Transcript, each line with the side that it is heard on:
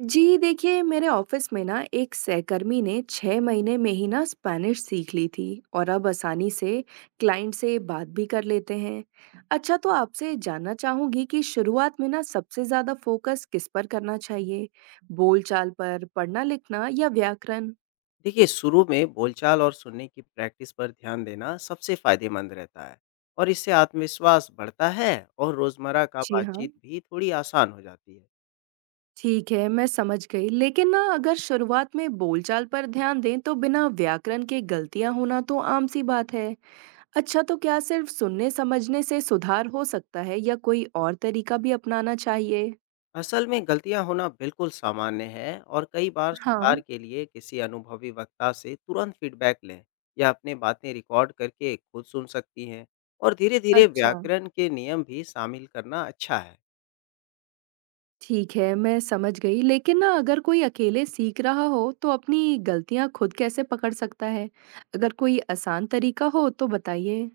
right: जी देखिए, मेरे ऑफिस में ना एक सहकर्मी ने 6 महीने में ही ना स्पैनिश सीख ली थी और अब आसानी से क्लाइंट से बात भी कर लेते हैं। अच्छा, तो आपसे जानना चाहूंगी कि शुरुआत में ना सबसे ज्यादा फोकस किस पर करना चाहिए। बोलचाल पर, पढ़ना लिखना या व्याकरण।
left: देखिए, शुरू में बोलचाल और सुनने की प्रैक्टिस पर ध्यान देना सबसे फायदेमंद रहता है। और इससे आत्मविश्वास बढ़ता है। और रोजमर्रा का
right: जी हाँ।
left: बातचीत भी थोड़ी आसान हो जाती है।
right: ठीक है, मैं समझ गई। लेकिन ना अगर शुरुआत में बोलचाल पर ध्यान दें तो बिना व्याकरण के गलतियां होना तो आम सी बात है। अच्छा, तो क्या सिर्फ सुनने-समझने से सुधार हो सकता है या कोई और तरीका भी अपनाना चाहिए?
left: असल में गलतियां होना बिल्कुल सामान्य है और कई बार
right: हाँ।
left: सुधार के लिए किसी अनुभवी वक्ता से तुरंत फीडबैक लें या अपने बातें रिकॉर्ड करके खुद सुन सकती हैं। और धीरे धीरे
right: अच्छा।
left: व्याकरण के नियम भी शामिल करना अच्छा है।
right: ठीक है, मैं समझ गई। लेकिन ना अगर कोई अकेले सीख रहा हो, तो अपनी गलतियाँ खुद कैसे पकड़ सकता है? अगर कोई आसान तरीका हो तो बताइए।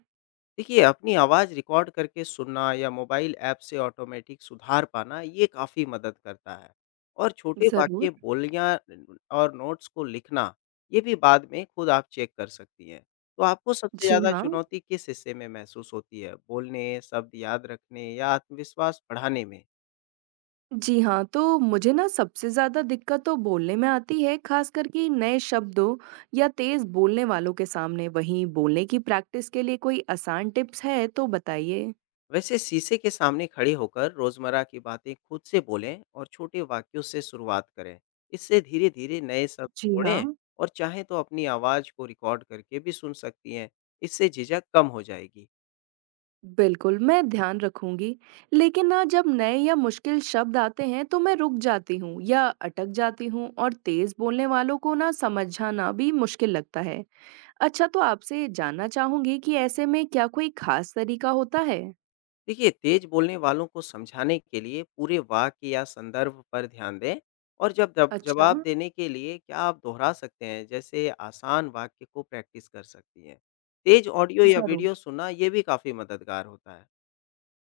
left: देखिए, अपनी आवाज़ रिकॉर्ड करके सुनना या मोबाइल ऐप से ऑटोमेटिक सुधार पाना, ये काफ़ी मदद करता है। और छोटे वाक्य,
right: ज़रूर।
left: बोलियाँ और नोट्स को लिखना, ये भी बाद में खुद आप चेक कर सकती हैं। तो आपको सबसे
right: जी
left: ज़्यादा
right: हाँ।
left: चुनौती किस हिस्से में महसूस होती है? बोलने, शब्द याद रखने या आत्मविश्वास बढ़ाने में?
right: जी हाँ, तो मुझे ना सबसे ज़्यादा दिक्कत तो बोलने में आती है, खासकर कि नए शब्दों या तेज़ बोलने वालों के सामने। वहीं बोलने की प्रैक्टिस के लिए कोई आसान टिप्स है तो बताइए।
left: वैसे शीशे के सामने खड़े होकर रोजमर्रा की बातें खुद से बोलें और छोटे वाक्यों से शुरुआत करें। इससे धीरे धीरे नए शब्द
right: जी
left: छोड़ें।
right: हाँ।
left: और चाहें तो अपनी आवाज़ को रिकॉर्ड करके भी सुन सकती हैं। इससे झिझक कम हो जाएगी।
right: बिल्कुल, मैं ध्यान रखूँगी। लेकिन ना जब नए या मुश्किल शब्द आते हैं तो मैं रुक जाती हूँ या अटक जाती हूँ, और तेज़ बोलने वालों को ना समझाना भी मुश्किल लगता है। अच्छा, तो आपसे जानना चाहूँगी कि ऐसे में क्या कोई ख़ास तरीका होता है?
left: देखिए, तेज बोलने वालों को समझाने के लिए पूरे वाक्य या संदर्भ पर ध्यान दें। और जब जब
right: अच्छा।
left: जवाब देने के लिए क्या आप दोहरा सकते हैं जैसे आसान वाक्य को प्रैक्टिस कर सकती हैं। तेज ऑडियो या
right: ज़रूर।
left: वीडियो सुनना ये भी काफ़ी मददगार होता है।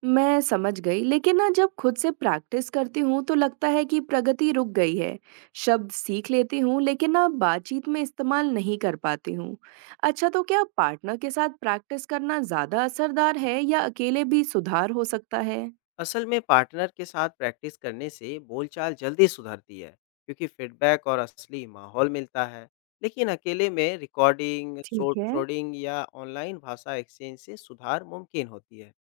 right: मैं समझ गई, लेकिन ना जब खुद से प्रैक्टिस करती हूँ तो लगता है कि प्रगति रुक गई है। शब्द सीख लेती हूँ, लेकिन ना बातचीत में इस्तेमाल नहीं कर पाती हूँ। अच्छा, तो क्या पार्टनर के साथ प्रैक्टिस करना ज़्यादा असरदार है या अकेले भी सुधार हो सकता है?
left: असल में पार्टनर के साथ प्रैक्टिस करने से बोलचाल जल्दी सुधरती है, क्योंकि फीडबैक और असली माहौल मिलता है। लेकिन अकेले में रिकॉर्डिंग,
right: ठीक है।
left: शोडिंग या ऑनलाइन भाषा एक्सचेंज से सुधार मुमकिन होती है।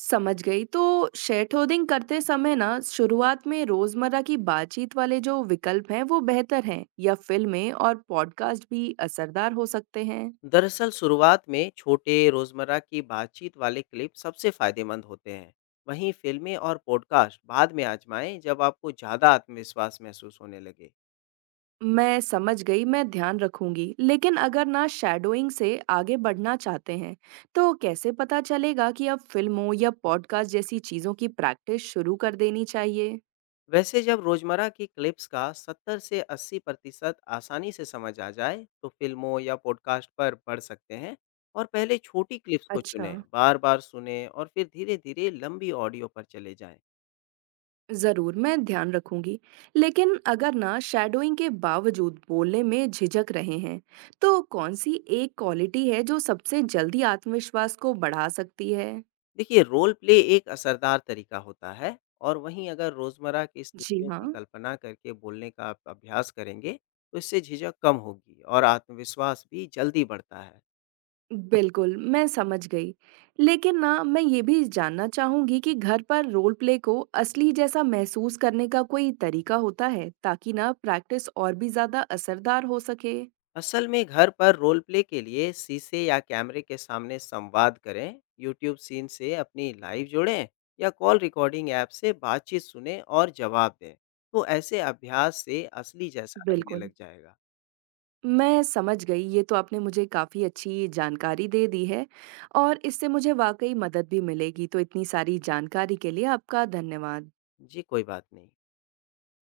right: समझ गई, तो शेट होर्डिंग करते समय ना शुरुआत में रोजमर्रा की बातचीत वाले जो विकल्प हैं वो बेहतर हैं या फिल्में और पॉडकास्ट भी असरदार हो सकते हैं।
left: दरअसल शुरुआत में छोटे रोजमर्रा की बातचीत वाले क्लिप सबसे फायदेमंद होते हैं। वहीं फिल्में और पॉडकास्ट बाद में आजमाएं जब आपको ज़्यादा आत्मविश्वास महसूस होने लगे।
right: मैं समझ गई, मैं ध्यान रखूंगी। लेकिन अगर ना शैडोइंग से आगे बढ़ना चाहते हैं, तो कैसे पता चलेगा कि अब फिल्मों या पॉडकास्ट जैसी चीज़ों की प्रैक्टिस शुरू कर देनी चाहिए?
left: वैसे जब रोजमर्रा की क्लिप्स का 70 से 80% आसानी से समझ आ जाए तो फिल्मों या पॉडकास्ट पर पढ़ सकते हैं। और पहले छोटी क्लिप्स को
right: अच्छा।
left: चुनें, बार बार सुने और फिर धीरे धीरे लंबी ऑडियो पर चले जाएं।
right: ज़रूर, मैं ध्यान रखूंगी। लेकिन अगर ना शैडोइंग के बावजूद बोलने में झिझक रहे हैं, तो कौन सी एक क्वालिटी है जो सबसे जल्दी आत्मविश्वास को बढ़ा सकती है?
left: देखिए, रोल प्ले एक असरदार तरीका होता है। और वहीं अगर रोजमर्रा की
right: जी
left: स्थितियों
right: हाँ।
left: की कल्पना करके बोलने का आप अभ्यास करेंगे तो इससे झिझक कम होगी और आत्मविश्वास भी जल्दी बढ़ता है।
right: बिल्कुल, मैं समझ गई। लेकिन ना मैं ये भी जानना चाहूँगी कि घर पर रोल प्ले को असली जैसा महसूस करने का कोई तरीका होता है ताकि ना प्रैक्टिस और भी ज़्यादा असरदार हो सके?
left: असल में घर पर रोल प्ले के लिए शीशे या कैमरे के सामने संवाद करें। यूट्यूब सीन से अपनी लाइव जोड़ें या कॉल रिकॉर्डिंग ऐप से बातचीत सुने और जवाब दें। तो ऐसे अभ्यास से असली जैसा लगने
right: बिल्कुल।
left: लग जाएगा।
right: मैं समझ गई, ये तो आपने मुझे काफ़ी अच्छी जानकारी दे दी है और इससे मुझे वाक़ई मदद भी मिलेगी, तो इतनी सारी जानकारी के लिए आपका धन्यवाद।
left: जी कोई बात नहीं।